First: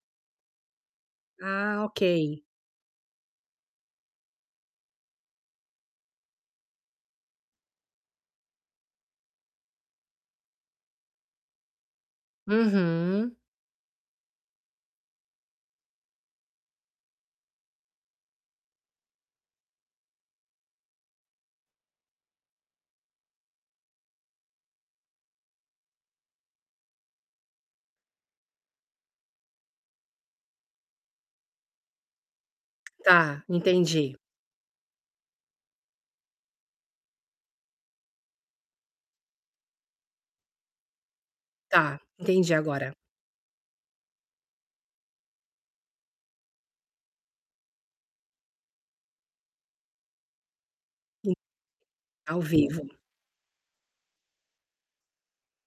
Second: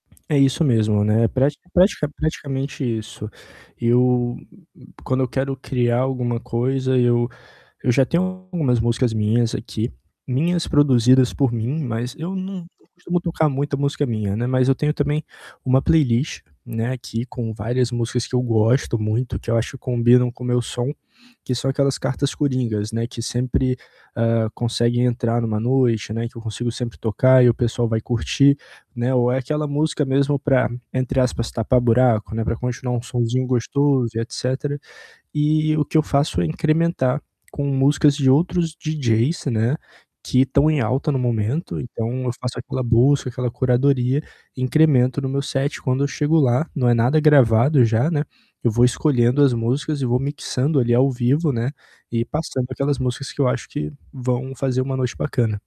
É isso mesmo, né, pratica Ah, pratica ok. praticamente isso. Eu, quando eu quero criar alguma coisa, eu eu já tenho algumas músicas minhas aqui, minhas produzidas por mim, mas eu não não costumo Uhum. tocar muita música minha, né. Mas eu tenho também uma playlist, né, aqui com várias músicas que eu gosto muito, que eu acho que combinam com o meu som, que são aquelas cartas coringas, né, que sempre, hã, conseguem entrar em uma noite, né, que eu consigo sempre tocar e o pessoal vai curtir, né. Ou é aquela música mesmo para, entre aspas, "tapar buraco", né, pra continuar um Tá, sonzinho gostoso entendi. e etcétera. E o que eu faço é incrementar com músicas de outros DJs, né, que estão em alta no momento. Tá, Então eu entendi faço aquela agora. busca, aquela curadoria, incremento no meu set. Quando eu chego lá, não é nada gravado já, né, eu vou escolhendo as músicas e vou mixando ali ao In vivo, né, e Ao passando vivo. aquelas músicas que eu acho que vão fazer uma noite bacana.